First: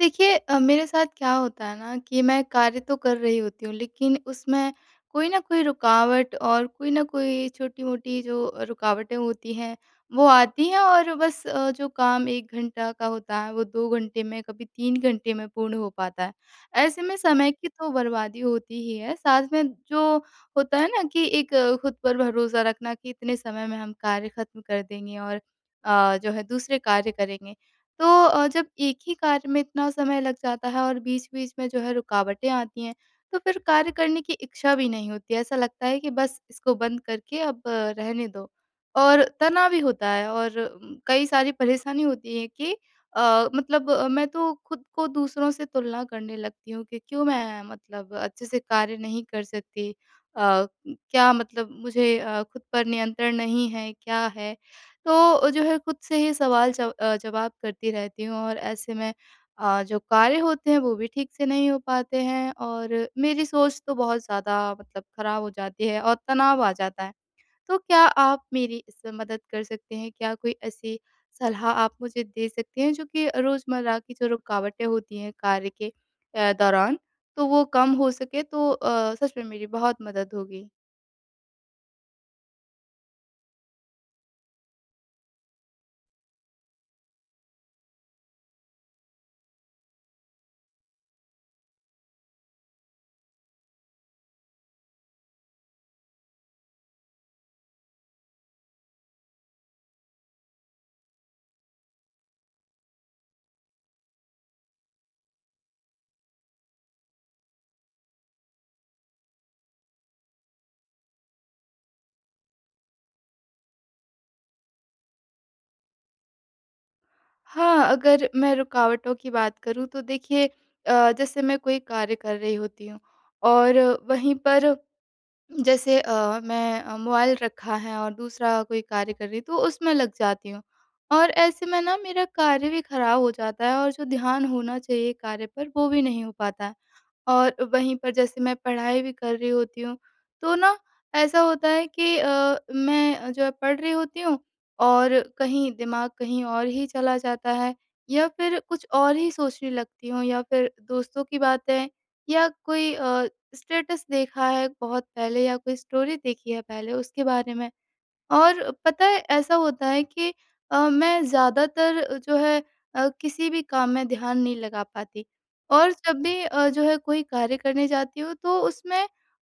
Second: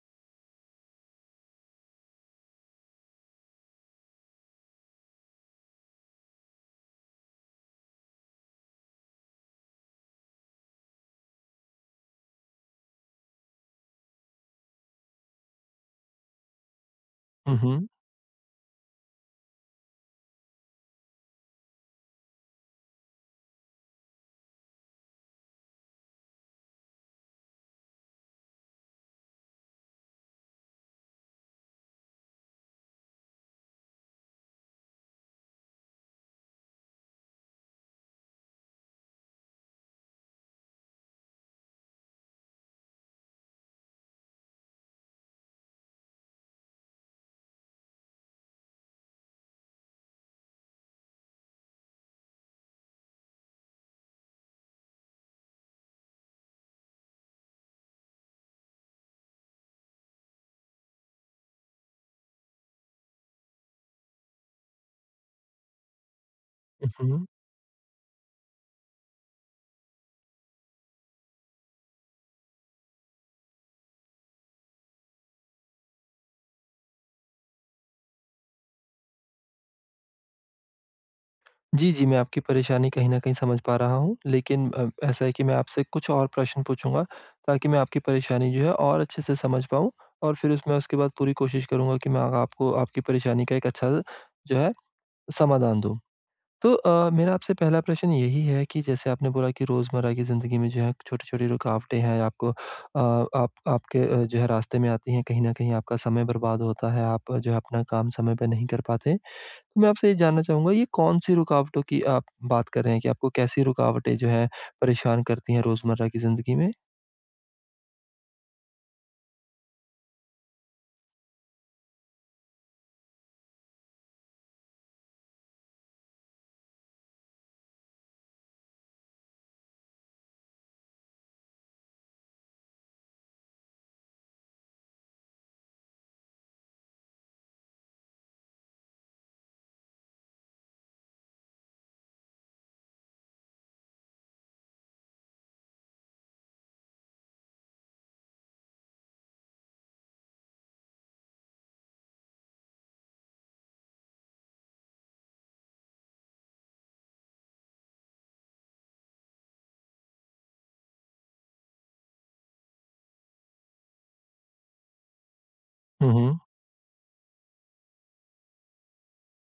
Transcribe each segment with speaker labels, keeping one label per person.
Speaker 1: देखिए, मेरे साथ क्या होता है ना कि मैं कार्य तो कर रही होती हूँ, लेकिन उसमें कोई ना कोई रुकावट और कोई ना कोई छोटी-मोटी जो रुकावटें होती हैं वो आती हैं। और बस जो काम 1 घंटा का होता है वो 2 घंटे में कभी 3 घंटे में पूर्ण हो पाता है। ऐसे में समय
Speaker 2: हुँ,
Speaker 1: की
Speaker 2: हुँ।
Speaker 1: तो बर्बादी होती ही है, साथ में जो होता है ना कि एक खुद पर भरोसा रखना कि इतने समय में हम कार्य खत्म कर देंगे और जो है दूसरे कार्य करेंगे। तो जब एक ही कार्य में इतना समय लग जाता है और बीच-बीच में जो है रुकावटें आती हैं, तो फिर कार्य करने की इच्छा भी नहीं होती। ऐसा लगता है कि बस इसको बंद करके अब रहने दो। और तनाव भी होता है और कई सारी परेशानी होती है कि मतलब मैं तो खुद को दूसरों से तुलना करने लगती हूँ कि क्यों मैं मतलब अच्छे से कार्य नहीं कर सकती? अ, क्या मतलब मुझे खुद पर नियंत्रण नहीं है, क्या है? तो जो है खुद से ही सवाल जवाब करती रहती हूँ और ऐसे में जो कार्य होते हैं वो भी ठीक से नहीं हो पाते हैं और मेरी सोच तो बहुत ज़्यादा मतलब खराब हो जाती है और तनाव आ
Speaker 2: हुँ,
Speaker 1: जाता है।
Speaker 2: हुँ।
Speaker 1: तो क्या आप मेरी इसमें मदद कर सकते हैं? क्या कोई ऐसी सलाह आप मुझे दे सकते हैं जो कि रोज़मर्रा की जो रुकावटें होती हैं कार्य के दौरान, तो वो कम हो सके, तो सच में मेरी बहुत मदद होगी।
Speaker 2: जी, जी, मैं आपकी परेशानी कहीं न कहीं समझ पा रहा हूँ, लेकिन ऐसा है कि मैं आपसे कुछ और प्रश्न पूछूँगा ताकि मैं आपकी परेशानी जो है और अच्छे से समझ पाऊँ, और फिर उसमें उसके बाद पूरी कोशिश करूँगा कि मैं आ आपको आपकी परेशानी का एक अच्छा जो है समाधान दूँ। तो मेरा आपसे पहला प्रश्न यही है कि जैसे आपने बोला कि रोज़मर्रा की ज़िंदगी में जो है छोटी-छोटी रुकावटें हैं आपको, आप आपके जो है रास्ते में आती हैं, कहीं न कहीं आपका समय बर्बाद होता है, आप जो है अपना काम समय पे नहीं कर पाते। तो मैं आपसे ये जानना चाहूँगा, ये कौन-सी रुकावटों की आप बात कर रहे हैं, कि आपको कैसी रुकावटें जो हैं परेशान करती हैं रोज़मर्रा की ज़िंदगी में?
Speaker 1: हाँ, अगर मैं रुकावटों की बात करूँ तो देखिए, जैसे मैं कोई कार्य कर रही होती हूँ, और वहीं पर जैसे मैं मोबाइल रखा है और दूसरा कोई कार्य कर रही हूँ तो उसमें लग जाती हूँ। और ऐसे में ना मेरा कार्य भी खराब हो जाता है और जो ध्यान होना चाहिए कार्य पर वो भी नहीं हो पाता है। और वहीं पर जैसे मैं पढ़ाई भी कर रही होती हूँ, तो ना ऐसा होता है कि मैं जो है पढ़ रही होती हूँ और कहीं दिमाग कहीं और ही चला जाता है, या फिर कुछ और ही सोचने लगती हूँ, या फिर दोस्तों की बातें, या कोई स्टेटस देखा है बहुत पहले, या कोई स्टोरी देखी है पहले, उसके बारे में। और पता है ऐसा होता है कि मैं ज़्यादातर जो है किसी भी काम में ध्यान नहीं लगा पाती। और
Speaker 2: हुँ,
Speaker 1: जब
Speaker 2: हुँ।
Speaker 1: भी जो है कोई कार्य करने जाती हूँ तो उसमें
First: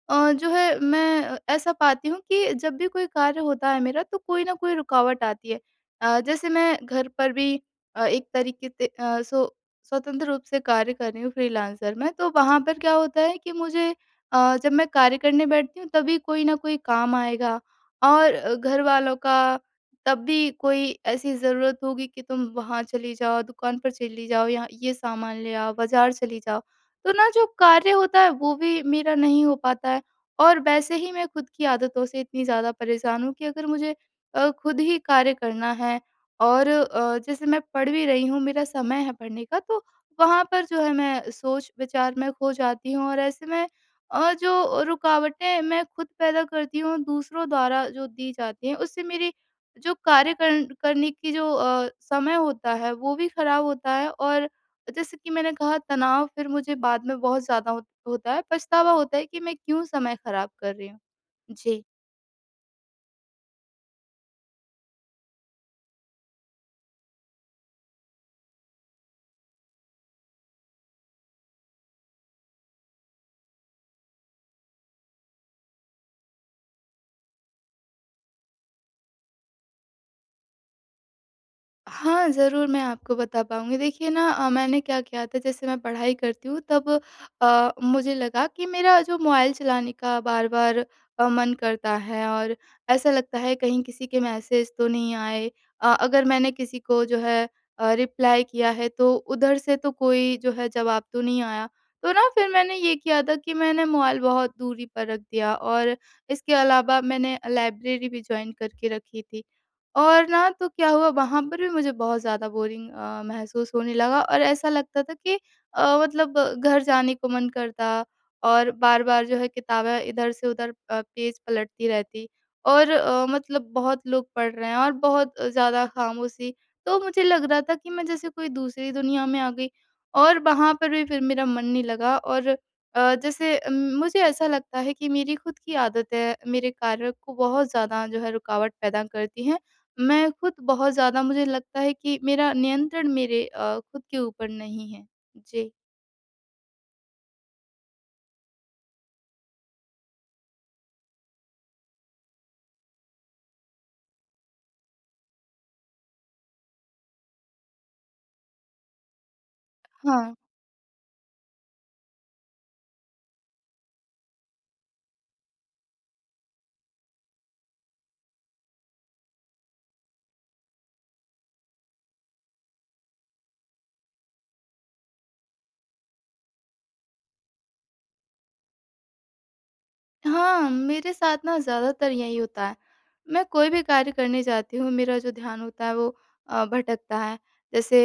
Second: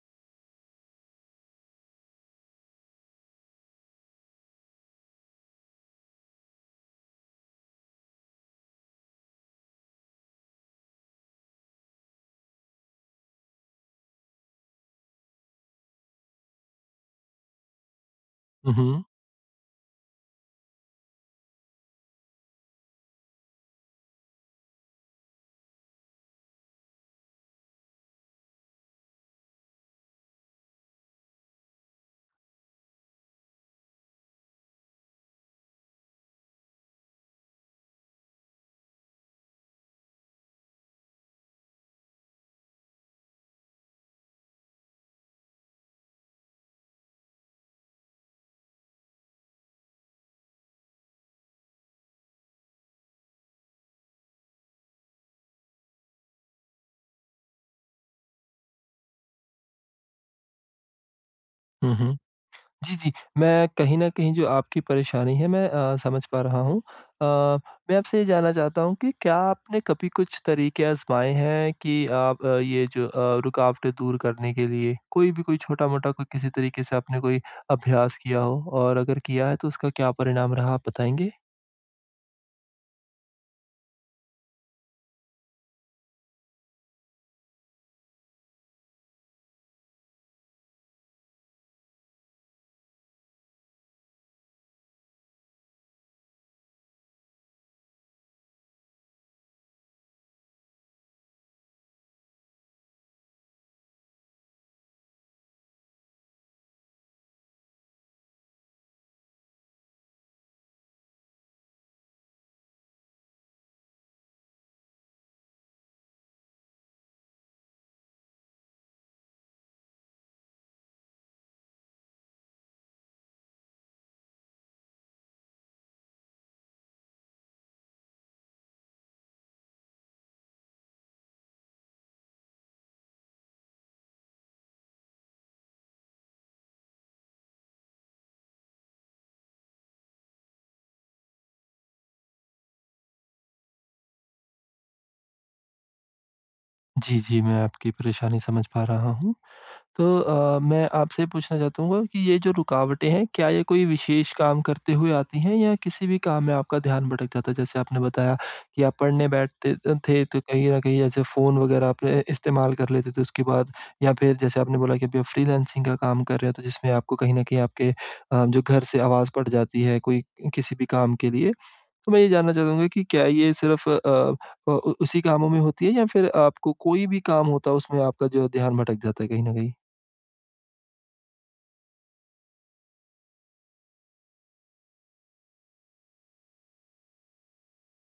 Speaker 1: जो है मैं ऐसा पाती हूँ कि जब भी कोई कार्य होता है मेरा तो कोई ना कोई रुकावट आती है। जैसे मैं घर पर भी एक तरीके से स्वतंत्र रूप से कार्य कर रही हूँ फ्रीलांसर में, तो वहाँ पर क्या होता है कि मुझे जब मैं कार्य करने बैठती हूँ तभी कोई ना कोई काम आएगा। और
Speaker 2: हुँ, हुँ।
Speaker 1: घरवालों का तब भी कोई ऐसी ज़रूरत होगी कि तुम वहाँ चली जाओ, दुकान पर चली जाओ, या ये सामान ले आओ, बाज़ार चली जाओ। तो ना जो कार्य होता है वो भी मेरा नहीं हो पाता है। और वैसे ही मैं खुद की आदतों से इतनी ज़्यादा परेशान हूँ कि अगर मुझे खुद ही कार्य करना है, और जैसे मैं पढ़ भी रही हूँ, मेरा समय है पढ़ने का, तो वहाँ पर जो है मैं सोच-विचार में खो जाती हूँ। और ऐसे में जो रुकावटें मैं खुद पैदा करती हूँ, दूसरों द्वारा जो दी जाती हैं, उससे मेरी जो कार्य करने की जो समय होता है वो भी खराब होता है। और जैसे कि मैंने कहा, तनाव फिर मुझे बाद में बहुत ज्यादा होता है, पछतावा होता है कि मैं क्यों समय खराब कर रही हूँ। जी।
Speaker 2: हुँ, हुँ। जी, जी। मैं कहीं न कहीं जो आपकी परेशानी है मैं समझ पा रहा हूँ। अ, मैं आपसे ये जानना चाहता हूँ कि क्या आपने कभी कुछ तरीके आज़माए हैं कि आप ये जो रुकावटें दूर करने के लिए? कोई भी, कोई छोटा-मोटा, कोई किसी तरीके से आपने कोई अभ्यास किया हो, और अगर किया है तो उसका क्या परिणाम रहा, आप बताएँगे?
Speaker 1: हाँ, ज़रूर मैं आपको बता पाऊँगी। देखिए ना, मैंने क्या किया था, जैसे मैं पढ़ाई करती हूँ तब मुझे लगा कि मेरा जो मोबाइल चलाने का बार-बार मन करता है, और ऐसा लगता है कहीं किसी के मैसेज तो नहीं आए। अगर मैंने किसी को जो है रिप्लाई किया है तो उधर से तो कोई जो है जवाब तो नहीं आया। तो ना फिर मैंने ये किया था कि मैंने मोबाइल बहुत दूरी पर रख दिया, और इसके अलावा मैंने लाइब्रेरी भी जॉइन करके रखी थी। और ना तो क्या हुआ वहाँ पर भी मुझे बहुत ज़्यादा बोरिंग महसूस होने लगा, और ऐसा लगता था कि मतलब घर जाने को मन करता, और बार-बार जो है किताबें इधर से उधर पेज पलटती रहती, और मतलब बहुत लोग पढ़ रहे हैं और बहुत ज़्यादा खामोशी। तो मुझे लग रहा था कि मैं जैसे कोई दूसरी दुनिया में आ गई, और वहाँ पर भी फिर मेरा मन नहीं लगा। और जैसे मुझे ऐसा लगता है कि मेरी खुद की आदतें मेरे कार्य को बहुत ज़्यादा जो है रुकावट पैदा करती हैं। मैं खुद बहुत ज़्यादा, मुझे लगता है कि मेरा नियंत्रण मेरे खुद के ऊपर नहीं है। जी।
Speaker 2: जी, जी, मैं आपकी परेशानी समझ पा रहा हूँ। तो मैं आपसे पूछना चाहूँगा कि ये जो रुकावटें हैं, क्या ये कोई विशेष काम करते हुए आती हैं, या किसी भी काम में आपका ध्यान भटक जाता है? जैसे आपने बताया कि आप पढ़ने बैठते थे,
Speaker 1: हाँ।
Speaker 2: तो कहीं न कहीं ऐसे फ़ोन वग़ैरह आप इस्तेमाल कर लेते थे उसके बाद, या फिर जैसे आपने बोला कि अभी आप फ्रीलांसिंग का काम कर रहे हो, तो जिसमें आपको कहीं न कहीं आपके जो घर से आवाज़ पड़ जाती है कोई किसी भी काम के लिए। तो मैं ये जानना चाहूँगा कि क्या ये सिर्फ़ उ उसी कामों में होती है, या फिर आपको कोई भी काम होता है उसमें आपका जो है ध्यान भटक जाता है कहीं न कहीं?
Speaker 1: हाँ, मेरे साथ ना ज़्यादातर यही होता है। मैं कोई भी कार्य करने जाती हूँ, मेरा जो ध्यान होता है वो भटकता है। जैसे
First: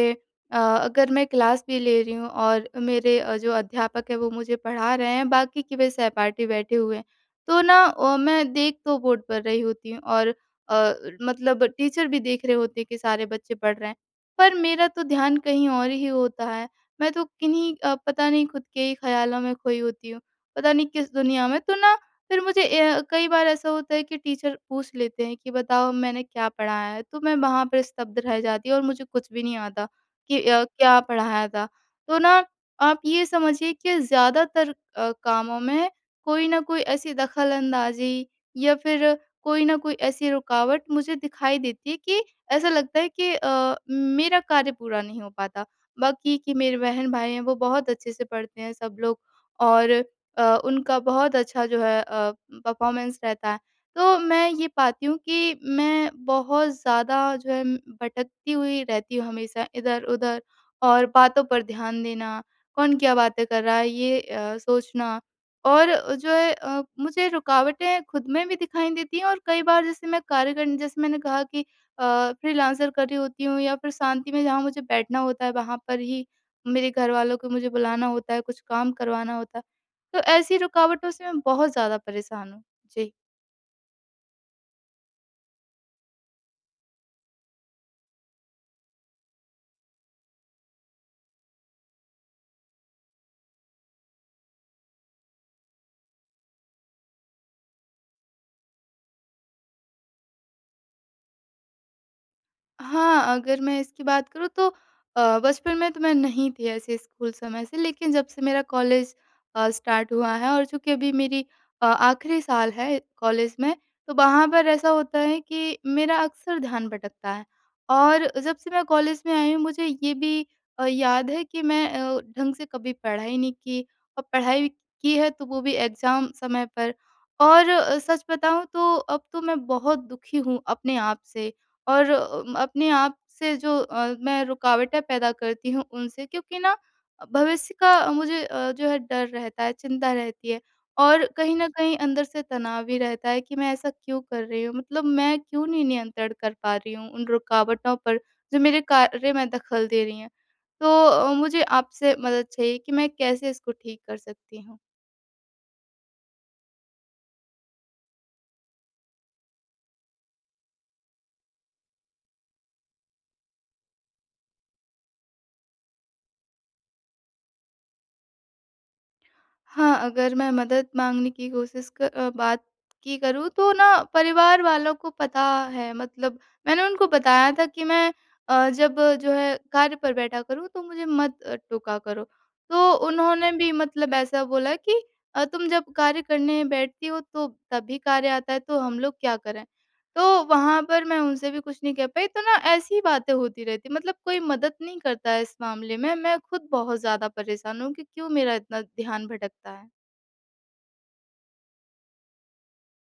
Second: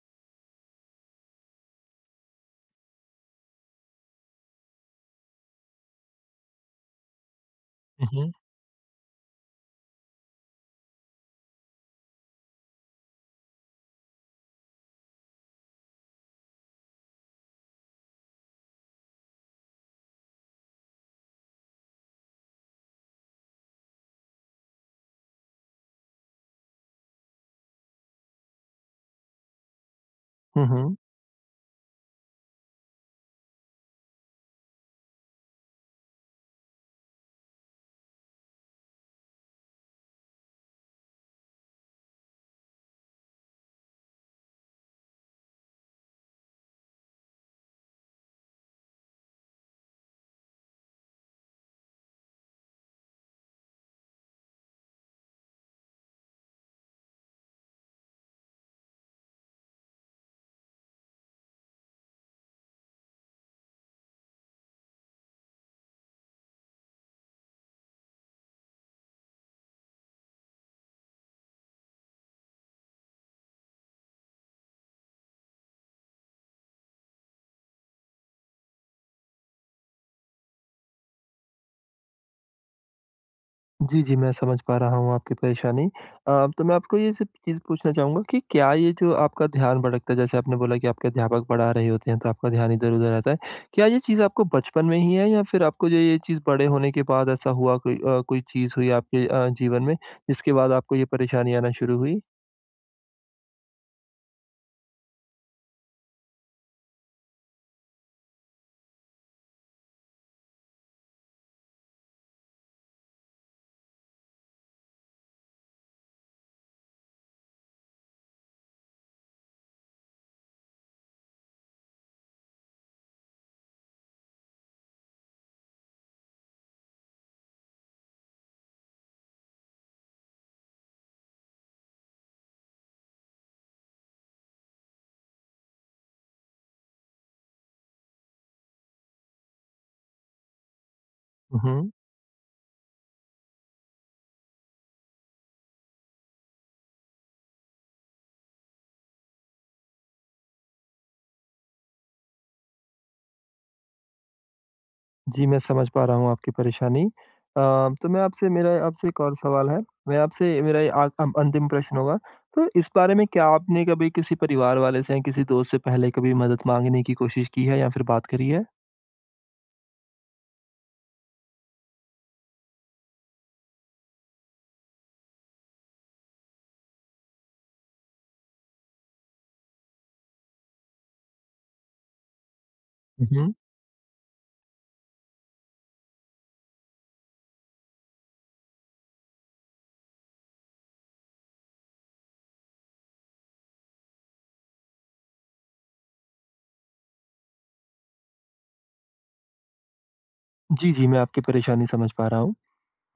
Speaker 1: अगर मैं क्लास भी ले रही हूँ और मेरे जो अध्यापक हैं वो मुझे पढ़ा रहे हैं, बाकी के वे सहपाठी बैठे हुए हैं। तो ना,
Speaker 2: हुँ, हुँ।
Speaker 1: मैं देख तो बोर्ड पर रही होती हूँ और मतलब टीचर भी देख रहे होते हैं कि सारे बच्चे पढ़ रहे हैं। पर मेरा तो ध्यान कहीं और ही होता है। मैं तो किन्हीं, पता नहीं खुद के ही ख़्यालों में खोई होती हूँ, पता नहीं किस दुनिया में। तो ना, फिर मुझे कई बार ऐसा होता है कि टीचर पूछ लेते हैं कि बताओ मैंने क्या पढ़ाया है, तो मैं वहाँ पर स्तब्ध रह जाती हूँ और मुझे कुछ भी नहीं आता कि
Speaker 2: हुँ, हुँ।
Speaker 1: क्या पढ़ाया था। तो ना, आप ये समझिए कि ज़्यादातर कामों में कोई ना कोई ऐसी दखल-अंदाज़ी, या फिर कोई ना कोई ऐसी रुकावट मुझे दिखाई देती है कि ऐसा लगता है कि मेरा कार्य पूरा नहीं हो पाता। बाकी कि मेरे बहन-भाई हैं वो बहुत अच्छे से पढ़ते हैं सब लोग, और उनका बहुत अच्छा जो है परफ़ॉर्मेंस रहता है। तो मैं ये पाती हूँ कि मैं बहुत ज़्यादा जो है भटकती हुई रहती हूँ हमेशा इधर-उधर, और बातों पर ध्यान देना, कौन क्या बातें कर रहा है ये सोचना, और जो है मुझे रुकावटें खुद में भी दिखाई देती हैं। और कई बार जैसे मैं कार्य करने, जैसे मैंने कहा कि फ्रीलांसर कर रही होती हूँ या फिर शांति में जहाँ मुझे बैठना होता है वहाँ पर ही मेरे घरवालों को मुझे बुलाना होता है, कुछ काम करवाना होता है। तो ऐसी रुकावटों से मैं बहुत ज़्यादा परेशान हूँ। जी।
Speaker 2: जी, जी, मैं समझ पा रहा हूँ आपकी परेशानी। तो मैं आपको ये सिर्फ़ चीज़ पूछना चाहूँगा कि क्या ये जो आपका ध्यान भटकता है, जैसे आपने बोला कि आपके अध्यापक पढ़ा रहे होते हैं तो आपका ध्यान इधर-उधर रहता है। क्या ये चीज़ आपको बचपन में ही है, या फिर आपको जो ये चीज़ बड़े होने के बाद ऐसा हुआ, कोई कोई चीज़ हुई आपके जीवन में, जिसके बाद आपको ये परेशानी आना शुरू हुई?
Speaker 1: हाँ, अगर मैं इसकी बात करूँ तो बचपन में तो मैं नहीं थी ऐसे स्कूल समय से, लेकिन जब से मेरा कॉलेज स्टार्ट हुआ है, और चूँकि अभी मेरी आखिरी साल है कॉलेज में, तो वहाँ पर ऐसा होता है कि मेरा अक्सर ध्यान भटकता है। और जब से मैं कॉलेज में आई हूँ, मुझे ये भी याद है कि मैं ढंग से कभी पढ़ाई नहीं की, और पढ़ाई की है, तो वो भी एग्ज़ाम समय पर। और सच बताऊँ तो अब तो मैं बहुत दुखी हूँ अपने आप से। और अपने आप से जो मैं रुकावटें पैदा करती हूँ उनसे, क्योंकि ना भविष्य का मुझे जो है डर रहता है, चिंता रहती है, और कहीं
Speaker 2: हुँ,
Speaker 1: न
Speaker 2: हुँ।
Speaker 1: कहीं अंदर से तनाव भी रहता है कि मैं ऐसा क्यों कर रही हूँ? मतलब मैं क्यों नहीं नियंत्रण कर पा रही हूँ उन रुकावटों पर जो मेरे कार्य में दखल दे रही हैं? तो मुझे आपसे मदद चाहिए कि मैं कैसे इसको ठीक कर सकती हूँ?
Speaker 2: जी, मैं समझ पा रहा हूँ आपकी परेशानी। तो मैं आपसे, मेरा आपसे एक और सवाल है। मैं आपसे, मेरा ये अंतिम प्रश्न होगा। तो इस बारे में क्या आपने कभी किसी परिवार वाले से या किसी दोस्त से पहले कभी मदद माँगने की कोशिश की है, या फिर बात करी है?
Speaker 1: हाँ, अगर मैं मदद माँगने की कोशिश बात की करूँ तो ना, परिवार वालों को पता है, मतलब मैंने उनको बताया था कि मैं जब जो है कार्य पर बैठा करूँ तो मुझे मत टोका करो। तो उन्होंने
Speaker 2: हुँ।
Speaker 1: भी मतलब ऐसा बोला कि तुम जब कार्य करने बैठती हो तो तभी कार्य आता है, तो हम लोग क्या करें? तो वहाँ पर मैं उनसे भी कुछ नहीं कह पाई, तो ना ऐसी ही बातें होती रहती हैं, मतलब कोई मदद नहीं करता है इस मामले में। मैं खुद बहुत ज़्यादा परेशान हूँ कि क्यों मेरा इतना ध्यान भटकता है।
Speaker 2: जी, जी, मैं आपकी परेशानी समझ पा रहा हूँ।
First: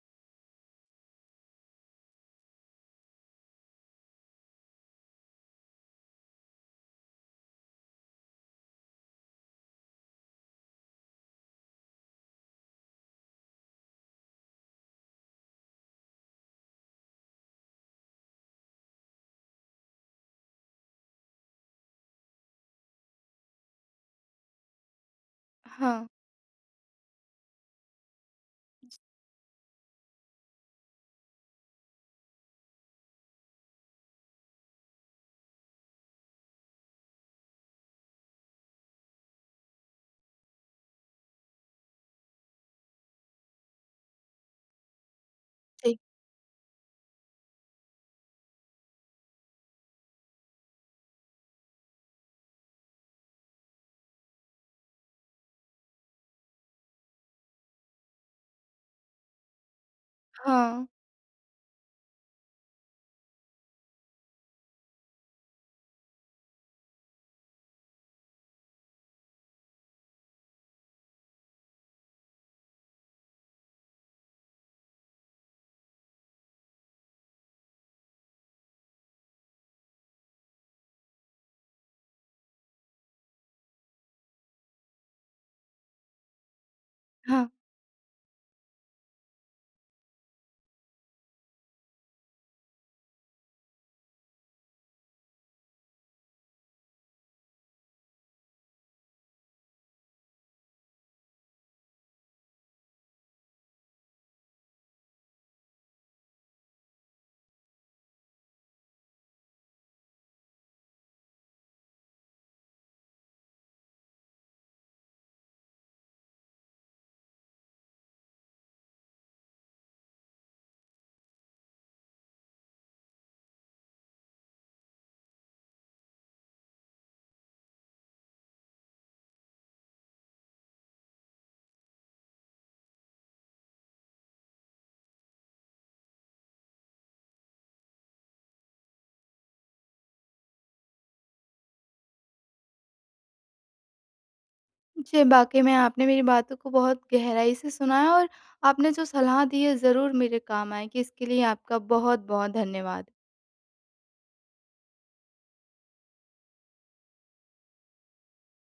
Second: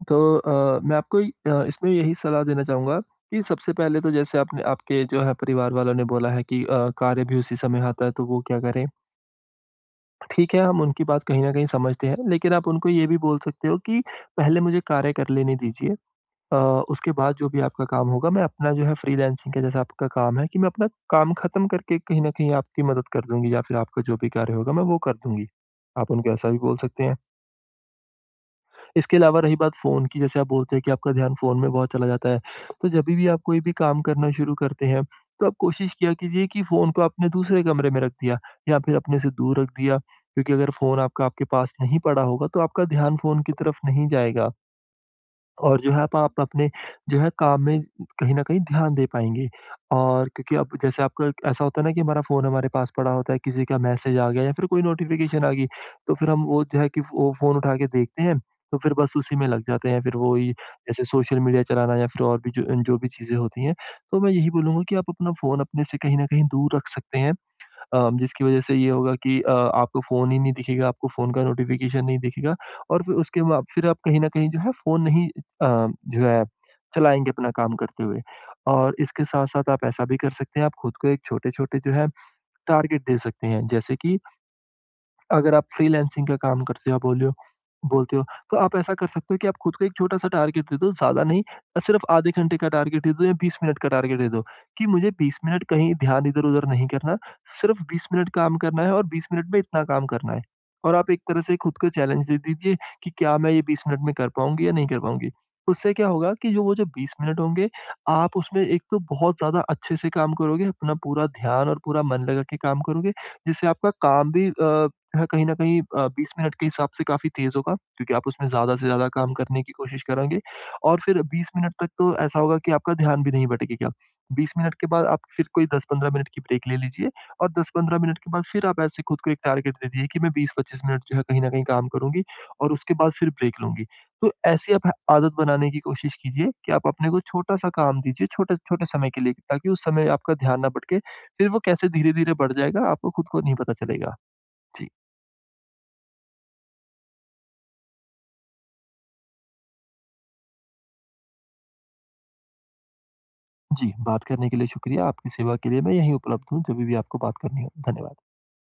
Speaker 2: तो मैं आपको इसमें यही सलाह देना चाहूँगा कि सबसे पहले तो जैसे आपने, आपके जो है परिवार वालों ने बोला है कि कार्य भी उसी समय आता है, तो वो क्या करें? ठीक है, हम उनकी बात कहीं न कहीं समझते हैं, लेकिन आप उनको ये भी बोल सकते हो कि पहले मुझे कार्य कर लेने दीजिए, अ, उसके बाद जो भी आपका काम होगा, मैं अपना जो है फ्रीलांसिंग का जैसा आपका काम है, कि मैं अपना काम ख़त्म करके कहीं न कहीं आपकी मदद कर दूँगी, या फिर आपका जो भी कार्य होगा मैं वो कर दूँगी।
Speaker 1: हाँ।
Speaker 2: आप उनको ऐसा भी बोल सकते हैं। इसके अलावा रही बात फ़ोन की, जैसे आप बोलते हैं कि आपका ध्यान फ़ोन में बहुत चला जाता है, तो जभी भी आप कोई भी काम करना शुरू करते हैं, तो आप कोशिश किया कीजिए कि फ़ोन को आपने दूसरे कमरे में रख दिया, या फिर अपने से दूर रख दिया, क्योंकि अगर फ़ोन आपका आपके पास नहीं पड़ा होगा, तो आपका ध्यान फ़ोन की तरफ नहीं जाएगा। और जो
Speaker 1: जी।
Speaker 2: है आप अपने जो है काम में कहीं न कहीं ध्यान दे पाएँगे। और क्योंकि अब जैसे आपका एक ऐसा होता है ना कि हमारा फ़ोन हमारे पास पड़ा होता है, किसी का मैसेज आ गया, या फिर कोई नोटिफ़िकेशन आ गई, तो फिर हम वो जो है कि वो फ़ोन उठा के देखते हैं, तो फिर बस उसी में लग जाते हैं। फिर वो ही
Speaker 1: हाँ,
Speaker 2: जैसे सोशल मीडिया चलाना, या फिर और भी जो जो भी चीज़ें होती हैं। तो मैं यही बोलूँगा कि आप अपना फ़ोन अपने से कहीं न कहीं दूर रख सकते हैं। जिसकी वजह से ये होगा कि आपको फ़ोन ही नहीं दिखेगा, आपको फ़ोन का नोटिफ़िकेशन नहीं दिखेगा, और फिर उसके बाद फिर आप कहीं न कहीं जो है फ़ोन नहीं जो है चलाएँगे अपना काम करते हुए। और इसके साथ-साथ आप ऐसा भी कर सकते हैं, आप खुद को एक छोटे-छोटे जो है टारगेट दे सकते हैं। जैसे कि अगर आप फ्रीलांसिंग का काम करते हो, आप बोलियो
Speaker 1: हाँ।
Speaker 2: बोलते हो, तो आप ऐसा कर सकते हो कि आप खुद को एक छोटा-सा टारगेट दे दो, ज़्यादा नहीं, सिर्फ़ आधे घंटे का टारगेट दे दो या 20 मिनट का टारगेट दे दो, कि मुझे 20 मिनट कहीं ध्यान इधर-उधर नहीं करना, सिर्फ़ 20 मिनट काम करना है और 20 मिनट में इतना काम करना है। और आप एक तरह से खुद को चैलेंज दे दीजिए कि क्या मैं ये 20 मिनट में कर पाऊँगी या नहीं कर पाऊँगी। उससे क्या होगा कि जो वो जो 20 मिनट होंगे, आप उसमें एक तो बहुत ज़्यादा अच्छे से काम करोगे, अपना पूरा ध्यान और पूरा मन लगा के काम करोगे, जिससे आपका काम भी हाँ, कहीं न कहीं 20 मिनट के हिसाब से काफ़ी तेज़ होगा, क्योंकि आप उसमें ज़्यादा से ज़्यादा काम करने की कोशिश करेंगे, और फिर 20 मिनट तक तो ऐसा होगा कि आपका ध्यान भी नहीं भटकेगा। 20 मिनट के बाद आप फिर कोई 10-15 मिनट की ब्रेक ले लीजिए, और 10-15 मिनट के बाद फिर आप ऐसे खुद को एक टारगेट दे दीजिए कि मैं 20-25 मिनट जो है कहीं न कहीं काम करूँगी, और उसके बाद फिर ब्रेक लूँगी। तो ऐसी आप आदत बनाने की कोशिश कीजिए कि आप अपने को छोटा-सा काम दीजिए, छोटे छोटे समय के लिए, ताकि उस समय आपका ध्यान ना भटके। फिर वो कैसे धीरे-धीरे बढ़ जाएगा, आपको खुद को नहीं पता चलेगा। जी।
Speaker 1: जी, वाक़ई में आपने मेरी बातों को बहुत गहराई से सुना है और आपने जो सलाह दी है ज़रूर मेरे काम आएगी। इसके लिए आपका बहुत-बहुत धन्यवाद।
Speaker 2: जी, बात करने के लिए शुक्रिया। आपकी सेवा के लिए मैं यहीं उपलब्ध हूँ, जभी भी आपको बात करनी हो। धन्यवाद।